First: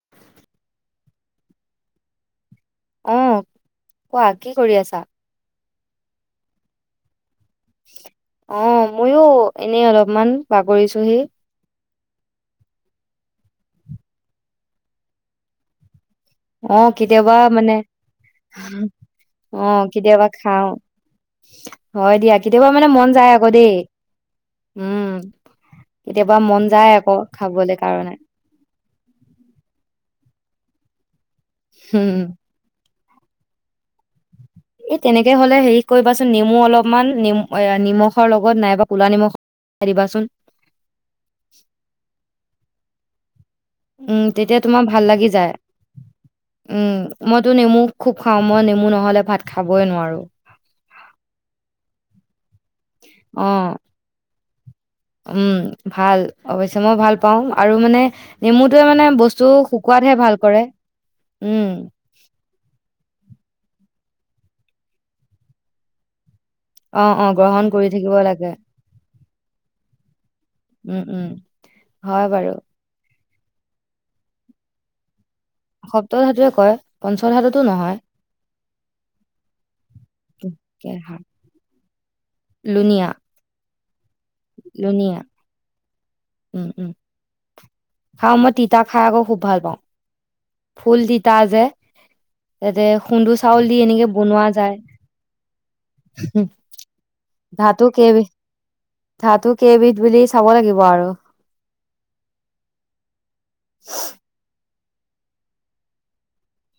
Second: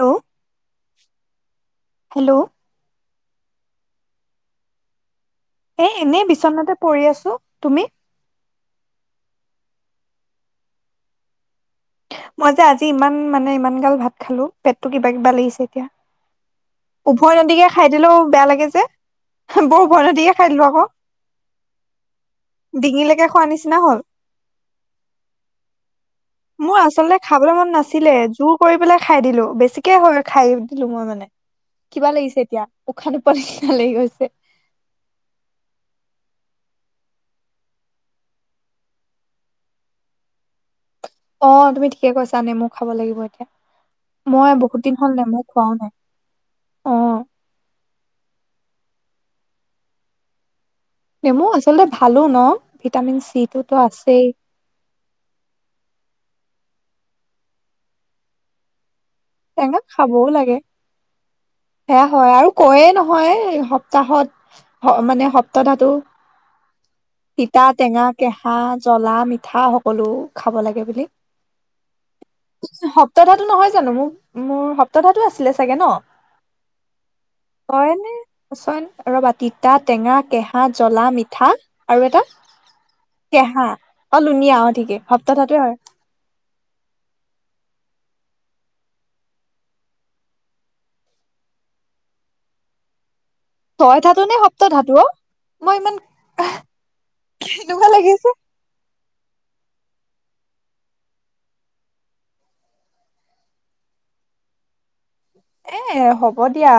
Hello hello. আহ কোৱা কি কৰি আছা। এ এনেই বিচনাতে পৰি আছোঁ। অ মইও এই অলপমান বাগৰিছোহি। মই যে আজি ইমান মানে ইমান গাল ভাত খালোঁ পেটটো কিবা কিবা লাগিছে এতিয়া। আহ উভয় কেতিয়াবা নদীকে মানে খাই দিলেও বেয়া লাগে যে হ'ম বৰ আহ উভয় কেতিয়াবা নদীকে খাই দিলো খাও আকৌ হয় দিয়া কেতিয়াবা মানে মন ডিঙিলৈকে যায় খোৱা আকৌ দেই নিচিনা হ'ল উম। কেতিয়াবা মন মোৰ যায় আকৌ আচলতে খাবলৈ খাবলে মন কাৰণে নাছিলে জোৰ কৰি পেলাই খাই দিলো বেছিকে হয় খাইয়ে দিলো মই মানে। হম কিবা লাগিছে এতিয়া। উশাহ নোপোৱা নিচিনা লাগি গৈছে। এই তেনেকে হ'লে হেৰি কৰিবাচোন নেমু অলপমান নেমু এ নিমখৰ লগত নাইবা ক'লা নিমখৰ দিবাচোন। অ তুমি ঠিকে কৈছানে নেমু খাব লাগিব এতিয়া। উম মই তেতিয়া বহুত তোমাৰ দিন ভাল হ'ল লাগি নেমু যায়, খোৱাও নাই অ উম মইতো নেমু খুব খাও মই নেমু মোৰ নহলে ভাত খাবে নোৱাৰোঁ। নেমু আচলতে ভালো ন? ভিটামিন চি অ টোত আছেই। উম, ভাল অৱশ্যে মই ভাল পাওঁ আৰু মানে নেমুটোয়ে মানে বস্তু টেঙা শুকোৱাতহে খাবও ভাল লাগে কৰে। উম, সেয়া হয় আৰু কৈয়ে নহয় সপ্ত তাহত স মানে সপ্ত ধাতুটো অ', অ', তিতা, গ্ৰহণ কৰি টেঙা, থাকিব কেঁহা, লাগে। জ্বলা, মিঠা সকলো খাব লাগে উম, বুলি উম, হয় বাৰু সপ্ত সপ্ত ধাতু নহয় জানো মোক মোৰ সপ্ত ধা কি আছিলে চাগে ন? সপ্ত ধাতুৱে কয় পঞ্চ ধাতুটো নহয়। এনে কচোন অলপমান তিতা টেঙা, কেঁহা, জ্বলা, মিঠা আৰু এটা? লুনিয়া, কেহা, অ ', লুনিয়া অহ ', ঠিকে সপ্তাহতুটো হয়। উম-উম, খাওঁ মই তিতা খাই আকৌ খুব ভাল পাওঁ। ফুল তিতা যে তাতে, খুন্দো চাউল দি তই এনেকে ধাতো নে বনোৱা সপ্ত যায়। ধাতো অ', মই ইমান ধাতু কেনেকুৱা কেইবিধ লাগিছে। ধাতু কেইবিধ বুলি চাব লাগিব আৰু। [inaudible] এ, ' হ'ব দিয়া।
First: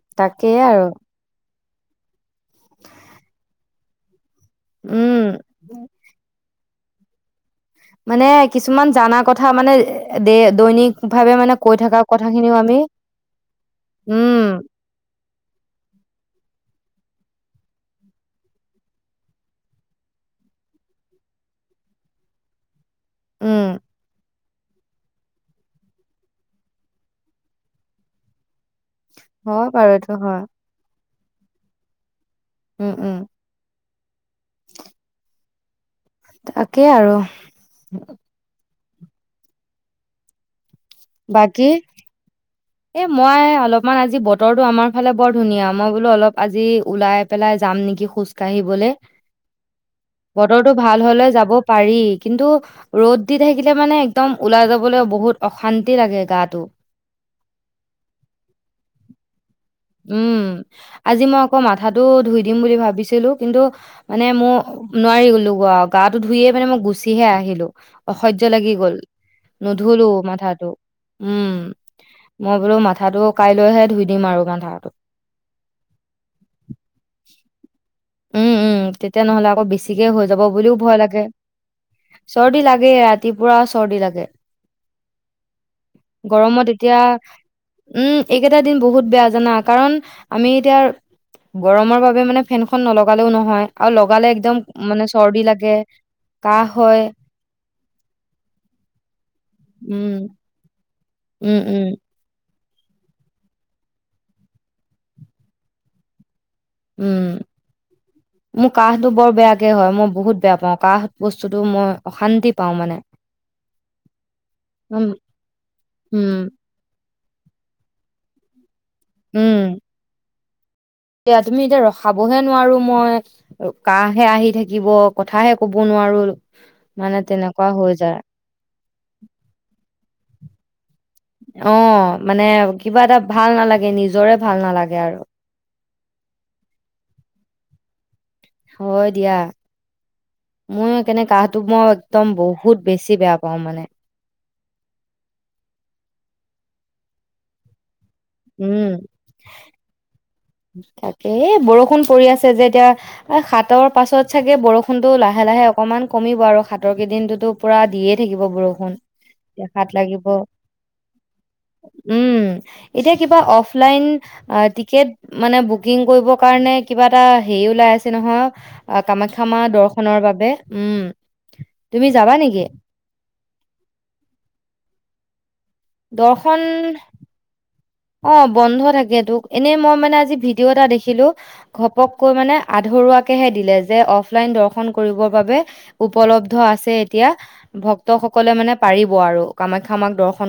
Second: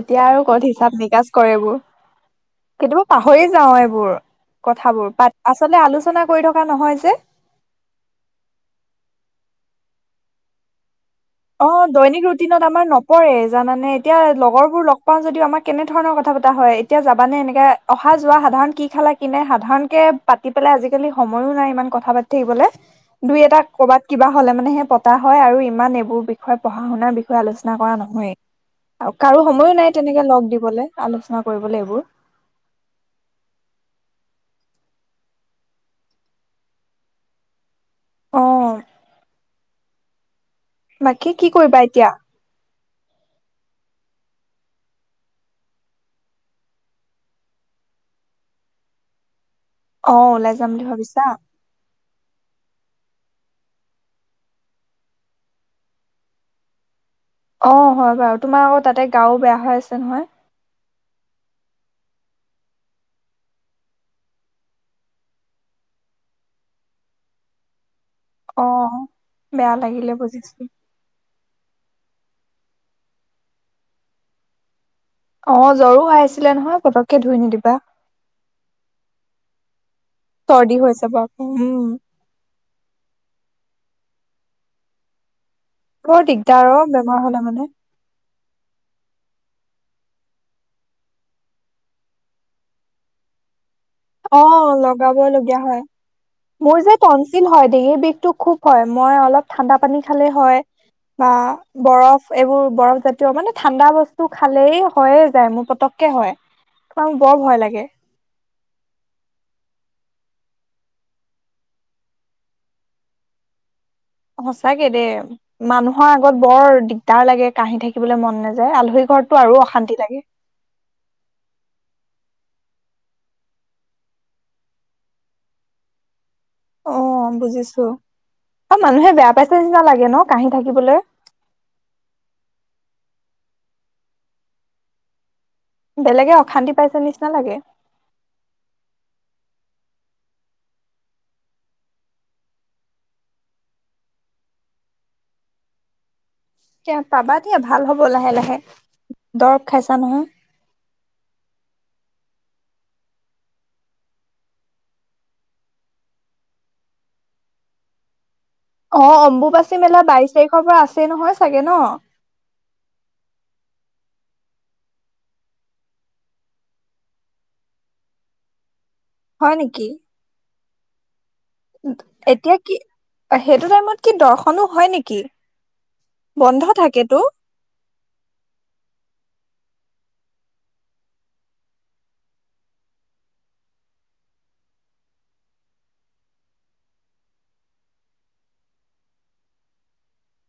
এতিয়া আৰু ক'ত হিচাপ- নিকাচ কৰেবোৰ। কেতিয়াবা পাহৰি যাও এইবোৰ। কথাবোৰ পাত উম। আচলতে আলোচনা কৰি থ, থকা নহয় যে, মানে কিছুমান জানা কথা মানে দে, দৈনিক, ভাৱে মানে কৈ অ', থকা দৈনিক কথাখিনিও ৰুটিনত আমি আমাৰ নপৰে জানানে, এতিয়া উম লগৰবোৰ লগ পাও যদিও আমাৰ কেনে ধৰণৰ কথা পতা হয়। এতিয়া যাবা নে, এনেকে অহা যোৱা সাধাৰণ কি খালা কিনে সাধাৰণ কে পাতি পেলাই আজিকালি সময়ো নাই ইমান কথা পাতি থাকিবলে। দুই এটা উম কৰ'বাত কিবা, হ'লে মানে হে, পতা হয় আৰু ইমান এইবোৰ, বিষয়ে পঢ়া- শুনাৰ বিষয়ে আলোচনা কৰা নহয়েই। আৰু কাৰো হয় সময়ো নাই বাৰু এইটো তেনেকে হয় লগ দিবলে। আলোচনা কৰিবলৈ এইবোৰ। উম- উম, তাকেই আৰু। অহ্ বাকী কি কৰিবা এতিয়া? এ, মই অলপমান আজি বতৰটো আমাৰ ফালে বৰ ধুনীয়া মই বোলো অলপ আজি ওলাই পেলাই যাম নেকি খোজ কাঢ়িবলে। অ' ওলাই যাম বতৰটো বুলি ভাল ভাবিছা হলে যাব পাৰি কিন্তু, ৰ'দ দি থাকিলে মানে একদম ওলাই যাবলৈ বহুত অশান্তি লাগে গাটো। অ ', হয় বাৰু তোমাৰ আকৌ তাতে গাও বেয়া। হৈ আছে নহয়। উম, আজি মই আকৌ মাথাটো ধুই দিম বুলি ভাবিছিলো, কিন্তু মানে মোৰ নোৱাৰি গলো গাটো ধুয়ে মানে মই গুচিহে আহিলো। অসহ্য অ লাগি গল বেয়া নুধুলো লাগিলে বুজিছো মাথাটো। উম', মই বোলো মাথাটো কাইলৈহে ধুই দিম আৰু মান, [unintelligible] অ', জ্বৰো হয় আছিলে নহয় পতককে ধুই নিদিবা। উম- উম তেতিয়া নহ'লে আকৌ বেছি, বেচিকে হৈ যাব বুলিও চৰ্দি হৈ ভয় যাব লাগে আকৌ উম চৰ্দি লাগে এ ৰাতিপুৱা চৰ্দি লাগে বৰ দিগদাৰ গৰমত আৰু এতিয়া বেমাৰ হ'লে মানে উম এইকেইটা দিন বহুত বেয়া জানা কাৰণ আমি এতিয়া গৰমৰ বাবে মানে ফেন খন নলগালেও নহয় আৰু লগালে অ একদম মানে লগাব চৰ্দি লগীয়া লাগে কাহ হয় মূৰৰ বিষটো খুব হয় মই অলপ ঠাণ্ডা পানী উম, খালে হয় বা উম, উম, বৰফ এইবোৰ বৰফ জাতীয় মানে ঠাণ্ডা বস্তু খালেই হযয়ে যায় মোৰ পতককে হয় কাৰণ মোক বৰ উম, ভয় লাগে মোৰ কাহটো বৰ বেয়াকে হয় মই বহুত বেয়া পাওঁ কাহ বস্তুটো মই অশান্তি পাওঁ মানে সচাকে দে উম, মানুহৰ আগত উম, বৰ দিগদ দিগদাৰ লাগে কাহি থাকিবলৈ মন নাযায় আল আলহী ঘৰতটো আৰু অশান্তি লাগে এয়া তুমি এতিয়া ৰখাবহে নোৱাৰো মই কাহহে আহি থাকিব কথাহে ক'ব নোৱাৰো অ মানে তেনেকুৱা বুজিছো হৈ যায়। অ মানুহে বেয়া পাইছে নিচিনা লাগে ন কাহি থাকিবলৈ অ', মানে কিবা এটা ভাল নালাগে নিজৰে ভাল নালাগে আৰু বেলেগে অশান্তি পাইছে নিচিনা লাগে হয় দিয়া মই স কেনে কাহটো মই একদম বহুত বেছি বেয়া পাওঁ মানে তে পাবা দিয়া ভাল হ'ব হ'ব লাহে লাহে দৰৱ খাইছা নহয় তাকেই বৰষুণ পৰি আছে যে এতিয়া হাতৰ পাছত চাগে বৰষুনতো লাহে লাহে অকনমান কমিব আৰু সাতৰ কেইদিনটোতো পুৰা দিয়ে থাকিব বৰষুণ অ এতিয়া অম্বুবাচী সাত মেলা লাগিব বাইশ তাৰিখৰ পৰা আছেই নহয় চাগে ন উম এতিয়া কিবা অফলাইন টিকেট মানে বুকিং কৰিবৰ কাৰণে কিবা এটা হেৰি ওলাই আছে নহয় কামাখ্যা হয় মা নেকি দৰ্শনৰ বাবে উম তুমি যাবা এতিয়া নেকি কি সেইটো টাইমত কি দৰ্শনো হয় নেকি বন্ধ দৰ্শন থাকেতো অ বন্ধ থাক তোক এনেই মই মানে আজি ভিডিঅ' এটা দেখিলো ঘপককৈ মানে আধৰুৱাকেহে দিলে যে অফলাইন দৰ্শন কৰিবৰ বাবে উপলব্ধ আছে এতিয়া ভক্তসকলে মানে পাৰিব আৰু কামাখ্য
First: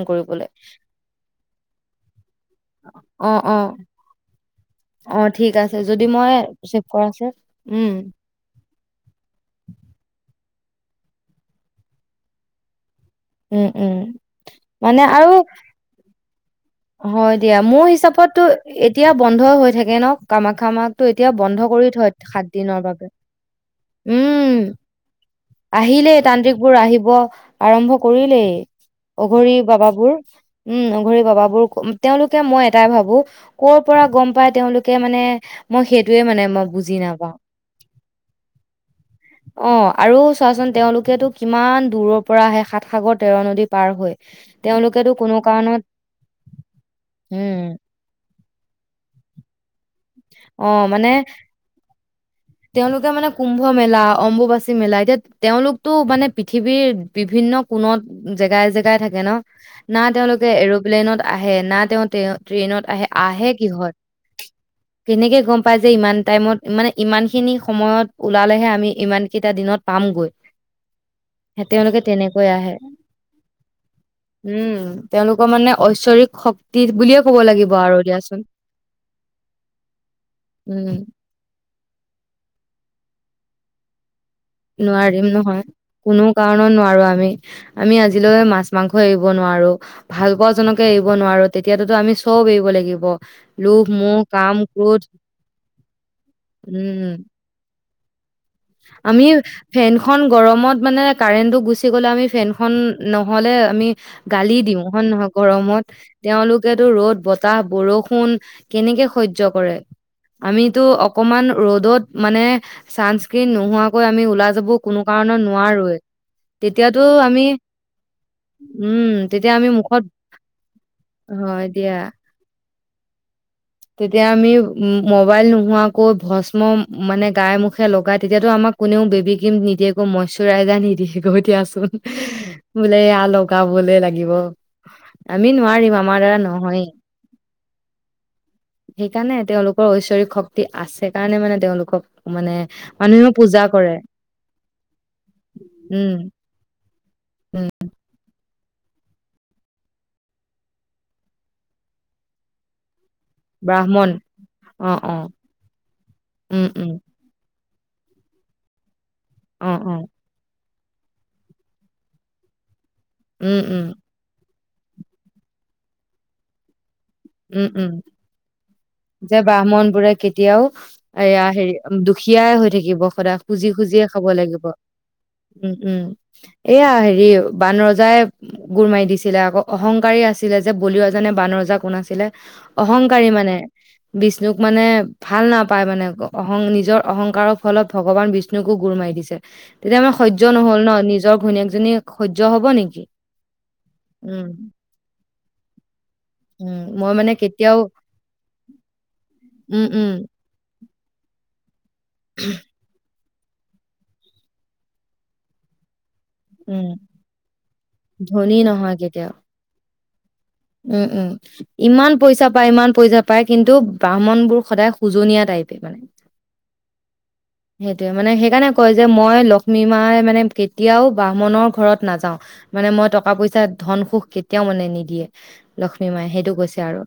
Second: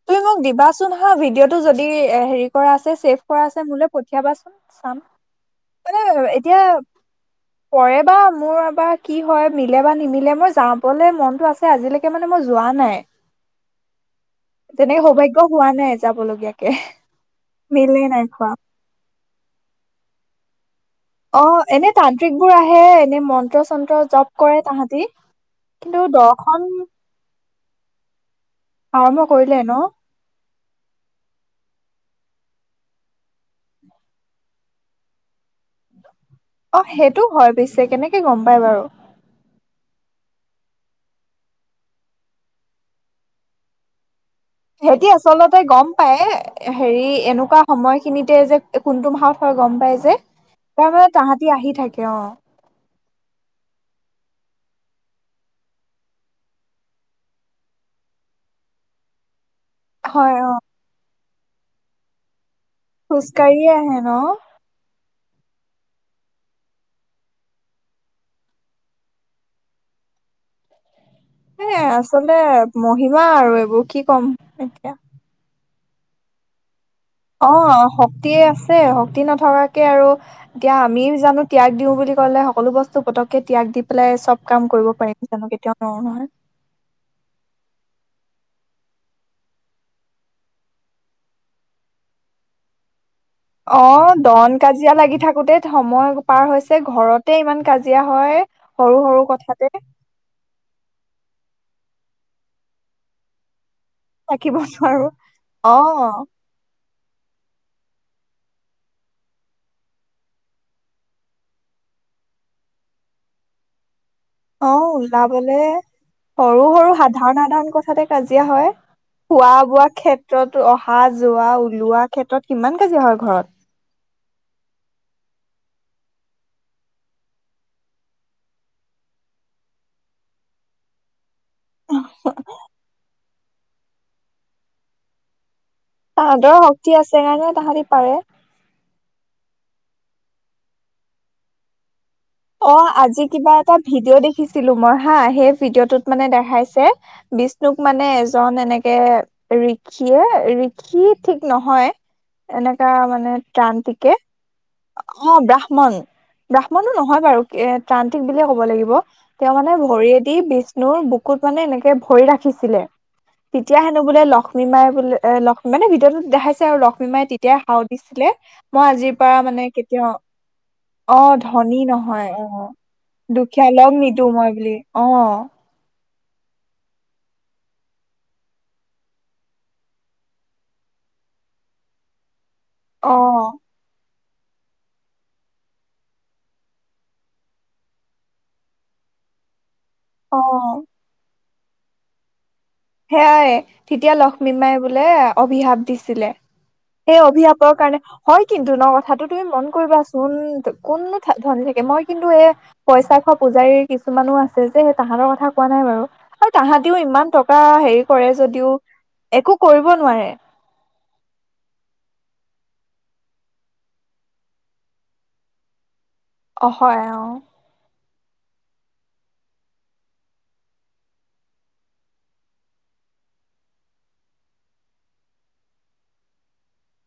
তুমি মোক দিবাচোন হা ভিডিঅ'টো যদি এ হেৰি কৰা আছে ছেভ অ কৰা অ আছে মোলৈ পঠিয়াবাচোন চাম অ ঠিক আছে মানে যদি মই এতিয়া ছেভ কৰা আছে উম পৰে বা মোৰ বা কি হয় মিলে বা নিমিলে মই চাবলে মনতটো আছে আজিলৈকে মানে মই যোৱা নাই উম উম। মানে তেনেকে আৰু সৌভাগ্য হোৱা নাই যাবলগীয়া। হয় দিয়া মোৰ হিচাপততো এতিয়া বন্ধ হৈ থাকে ন, কামা খামাক অ এনে তান্ত্ৰিকবোৰ আহে বাবে এনে মন্ত্ৰ চন্ত্ৰ জপ উম কৰে তাহাঁতি। কিন্তু আহিলেই দৰ্শন, তান্ত্ৰিকবোৰ আহিব আৰম্ভ কৰিলেই। আৰম্ভ অঘৰী কৰিলে ন বাবাবোৰ। উম অঘৰি বাবাবোৰ, তেওঁলোকে মই এটাই ভাবো, কৰ পৰা গম পাই তেওঁলোকে মানে মই সেই অ সেইটো হয় পিছে। কেনেকে গম পাই বাৰু, অ আৰু চোৱাচোন তেওঁলোকেতো কিমান দূৰৰ পৰা আহে, সাত সাগৰ তেৰ নদী পাৰ হৈ। সেতি তেওঁলোকেতো কোনো আচলতে কাৰণত গম পাইয়ে হেৰি এনেকুৱা উম সময় খিনিতে যে কোনটো মাহত হয় গম পাই। তাৰ মানে তাহাঁতি আহি থাকে। কিয়? তেওঁলোকে মানে কুম্ভ মেলা, অম্বুবাচী মেলা, এতিয়া তেওঁলোকতটো মানে পৃথিৱীৰ বিভিন্ন কোণত জেগাই জেগাই থাকে ন। না হয় তেওঁলোকে অ এৰপ্লেইনত, আহে না তেওঁতে ট্ৰেইনত আহে, আহে খোজকাঢ়িয়ে কিহত? আহে ন তেনেকে গম পাই যে ইমান টাইমত, মানে ইমান খিনি সময়ত ওলালেহে আমি ইমান কেইটা দিনত পামগৈ। হে এ তেওঁলোকে আচলতে তেনেকৈ আহে। মহিমা আৰু এইবোৰ, কি ক'ম উম, এতিয়া তেওঁলোকৰ মানে ঐশ্বৰিক শক্তি। বুলিয়ে ক'ব অ লাগিব আৰু দিয়াচোন। শক্তিয়ে আছে, শক্তি নথকাকে আৰু এতিয়া উম, আমি জানো ত্যাগ দিও বুলি ক'লে, সকলো বস্তু পতকে ত্যাগ দি পেলাই চব কাম কৰিব পাৰিম নোৱাৰিম জানো নহয়। কেতিয়াও নোৱাৰো কোনো নহয় কাৰণত নোৱাৰো আমি। আমি আজিলৈ মাছ মাংস এৰিব নোৱাৰো, ভাল পোৱা জনকে এৰিব নোৱাৰো তেতিয়াততো আমি চব এৰিব লাগিব। লোভ, অ', মোহ, কাম, দন-কাজিয়া ক্ৰোধ লাগি থাকোতে সময় পাৰ হৈছে, উম। ঘৰতে ইমান কাজি জিয়া হয়। সৰু সৰু আমি কথাতে ফেনখন গৰমত মানে কাৰেন্টটো গুচি গ'লে আমি ফেনখন নহ'লে আমি গালি থাকিব দিওঁ, হয় নোৱাৰো নহয় অ গৰমত, তেওঁলোকে বুলো ৰ'দ, বতাহ, বৰষুণ কেনেকে সহ্য কৰে, আমিতো অকমান ৰ'দত মানে চাঞ্চ কি নোহোৱা অ ওলাবলে সৰু-সৰু তেতিয়াতো আমি সাধাৰণ-সাধাৰণ কথাতে কাজিয়া হয়, উম তেতিয়া আমি খোৱা-বোৱা মুখত ক্ষেত্ৰত, অহা-যোৱা, হয় দিয়া ওলোৱা ক্ষেত্ৰত কিমান কাজিয়া হয় ঘৰত তেতিয়া আমি উ মবাইল নোহোৱাকৈ ভস্ম মানে গাই, মুখে লগাই তেতিয়াতো আমাক কোনেও বেবী ক্ৰীম নিদিয়েগৈ, মইচুৰাইজাৰ নিদিয়েগৈ দিয়াচোন, বোলে এয়া লগাবলে লাগিব, আমি নোৱাৰিম আমাৰ দ্বাৰা তাহাঁতৰ নহয়েই শক্তি আছে, সেইকাৰণে তাহাঁতি পাৰে। সেইকাৰণে তেওঁলোকৰ ঐশ্বৰিক শক্তি আছে কাৰণে মানে তেওঁলোকক মানে অ, আজি মানুহেও কিবা পূজা এটা কৰে ভিডিঅ' দেখিছিলো মই হা, সেই ভিডিঅ'টোত উম মানে দেখাইছে বিষ্ণুক মানে এজন এনেকে ঋষিয়ে, ঋষি ঠিক নহয় এনেকা মান নে ব্ৰাহ্মণ ত্ৰান্তিকে, অ', ব্ৰাহ্মণ, উম ব্ৰাহ্মণো উম নহ এ ত্ৰান্তিক বুলিয়ে ক'ব লাগিব। তেওঁ অ মানে অ ভৰিয়ে দি বিচ ন, বুকুত মানে এনেকে ভৰি ৰাখিছিলে। উম তেতিয়া উম হেনো বোলে লখ লক্ষ্মী মাই বোলে এ লক্ষ্ম, মানে ভিডিঅ'টোত দেখাইছে আৰু লখ লক্ষ্মী মাই তেতিয়া উম সাও উম দিছিলে, মই আজিৰ যে পৰা মানে ব্ৰাহ্মণ কেতিয়াও, বোৰে অ', এয়া হেৰি ধনী নহ দুখীয়াই হৈ অ', থাকিব সদায় খুজি দুখীয়ালক খুজিয়ে খাব নিদো মই লাগিব বুলি, অ',। উম উম, এয়া হেৰি বান ৰজাই গোৰ মাৰি দিছিলে আকৌ অহংকাৰী আছিলে যে, বলি ৰজা নে বান ৰজা কোন আছি ছিলে অ অহংকাৰী মানে। বিষ্ণুক মানে ভাল নাপায় মানে অক, অহং নিজৰ অহংকাৰৰ ফলত ভগৱান বিষ্ণুকো গোৰ মাৰি দিছে। তেতিয়া মানে অ সহ্য নহ'ল ন, নিজৰ ঘৈনীয়েক জ জনিয়ে সৈত সেয়াই, তেতিয়া লক্ষ্মী উম মাই বোলে অভিশাপ দিছিলে। উম মই সেই মানে অভিশাপৰ কেতিয়াও কাৰণে, হয় কিন্তু ন কথাটো, তুমি মন উম উম কৰিবাচোন কোন নো থা ধন লীক মই কিন্তু এ পইচা খৰ পূজাৰীৰ কিছুমানো আছে যে সেই তাহাঁতৰ কথা কোৱা নাই বাৰু হয় উম তাহাঁতিও ইমান টকা হেৰী কৰে ধনী যদিও নহয় কেতিয়াও একো কৰিব কৰিব নোৱাৰে উম উম ইমান পইচা পায় ইমান পইচা পায় কিন্তু ব্ৰাহ্মণ বোৰ সদায় সোজনীয়া টাইপে মানে অ হয় আহ সেইটোৱে মানে সেইকাৰণে কয় যে মই লক্ষ্মী মাই মানে কেতিয়াও ব্ৰাহ্মণৰ ঘৰত নাযাও মানে মই টকা পইচা ধন সুখ কেতিয়াও মানে নিদিয়ে লক্ষ্মী মায়ে সেইটো কৈছে আৰু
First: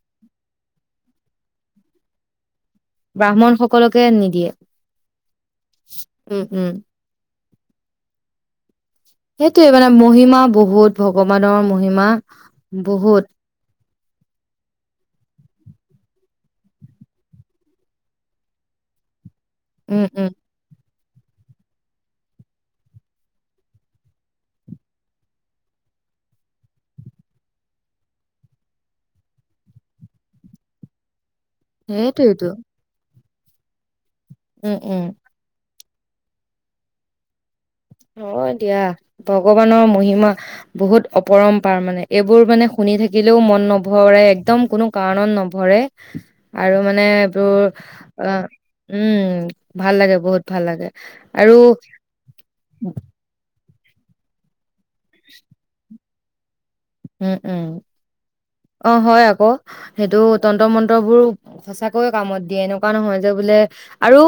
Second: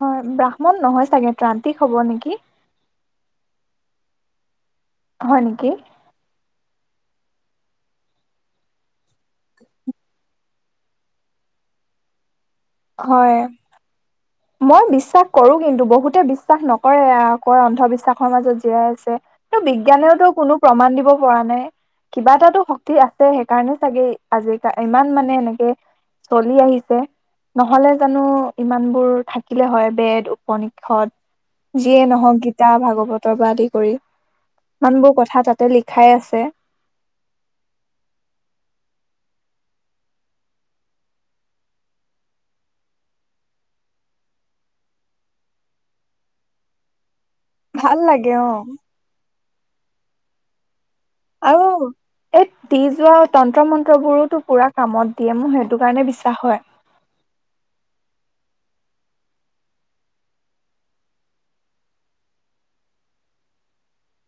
হয় ব্ৰাহ্মণ নহয় চাগে ত্ৰান্তিক হ'ব নেকি ব্ৰাহ্মণ সকলকে নিদিয়ে হয় নেকি উম উম সেইটোয়ে মানে, মহিমা বহুত ভগৱানৰ মহিমা বহুত। হয় মই বিশ্বাস কৰো কিন্তু, বহুতে বিশ্বাস নকৰে, আকৌ অন্ধবিশ্বাসৰ মাজত জীয়াই আছে। তো' উম বিজ্ঞানেও তো', উম কোনো প্ৰমণ দিব পৰা নাই, কিবা এটাটো শক্তি আছে সেইকাৰণে চাগে, আজিাল ইমান মানে এনেকে চলি আহিছে, নহলে জানো, ইমান বোৰ থাকিলে হয়, বেদ উপনিষদ যিয়ে নহওক, সেইটোয়েতো গীতা ভাগৱত ৰ পৰা আদি কৰি। উম ইমান উম বোৰ কথা তাতে লিখি খাই আছে। অ' দিয়া, ভগৱানৰ মহিমা বহুত অপৰম্পাৰ মানে, এইবোৰ মানে শুনি থাকিলেও মন নভৰে, একদম কোনো কাৰণত নভৰে, আৰু মানে তো, ভাল লাগে আ', অ' উম। ভাল লাগে, বহুত ভাল লাগে। আৰু এ দিজোৱা মন্ত্ৰ মন্ত্ৰবোৰোতো পুৰা কামত দিয়ে, মোৰ সেইটো কাৰণে হয়। উম উম, অঁ হয় আকৌ, সেইটো তন্ত্ৰ মন্ত্ৰবোৰ সঁচাকৈয়ে কামত দিয়ে, এনেকুৱা নহয় যে বোলে, আৰু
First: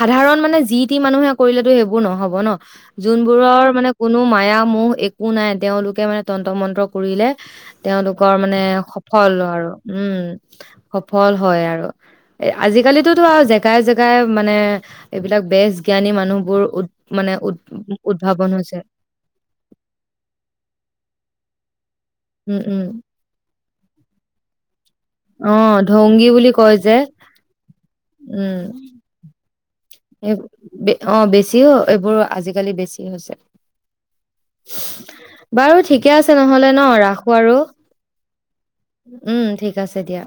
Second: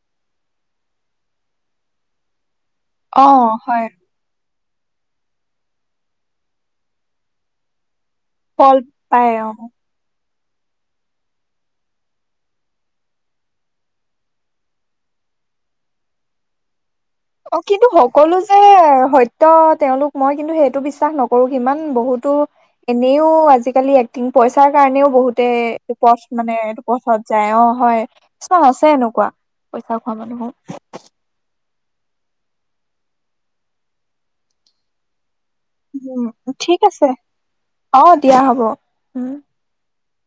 সাধাৰণ মানে যি টি মানুহে কৰিলেতো সেইবোৰ নহব ন অ' যোনবোৰৰ হয় মানে কোনো মায়া মো একো নাই, তেওঁলোকে মানে [unintelligible] কৰিলে তোওলোক গৰ মানে ফল সফল পায় অ'। আৰু, উম। সফল হয় আৰু, এ আজিকালিতোতো আৰু জেগাই জেগাই মানে এইবিলাক বেচ জ্ঞানী মানুহবোৰ মানে উদ অ' কিন্তু সকলো উদ্ভাৱন যে হৈছে সত্য তেওঁলোক মই কিন্তু সেইটো বিশ্বাস নকৰো কিমান বহুতো, উম উম এনেও আজিকালি এক্টিং পইচ কাৰণেও অ বহুতে‌' পথ ঢংগী বুলি মানে কয় যে পথত যায়, অঁ হয়, কিছুমান আছে এনেকুৱা। পইচা খোৱা মানুহো অঁ বেছিও এইবোৰো আজিকালি বেছি হৈছে। বাৰু ঠিকে উম আছে নহ'লে ঠিক ন, আছে ৰাখো আৰু, অ দিয়া হ'ব উম ঠিক আছে দিয়া।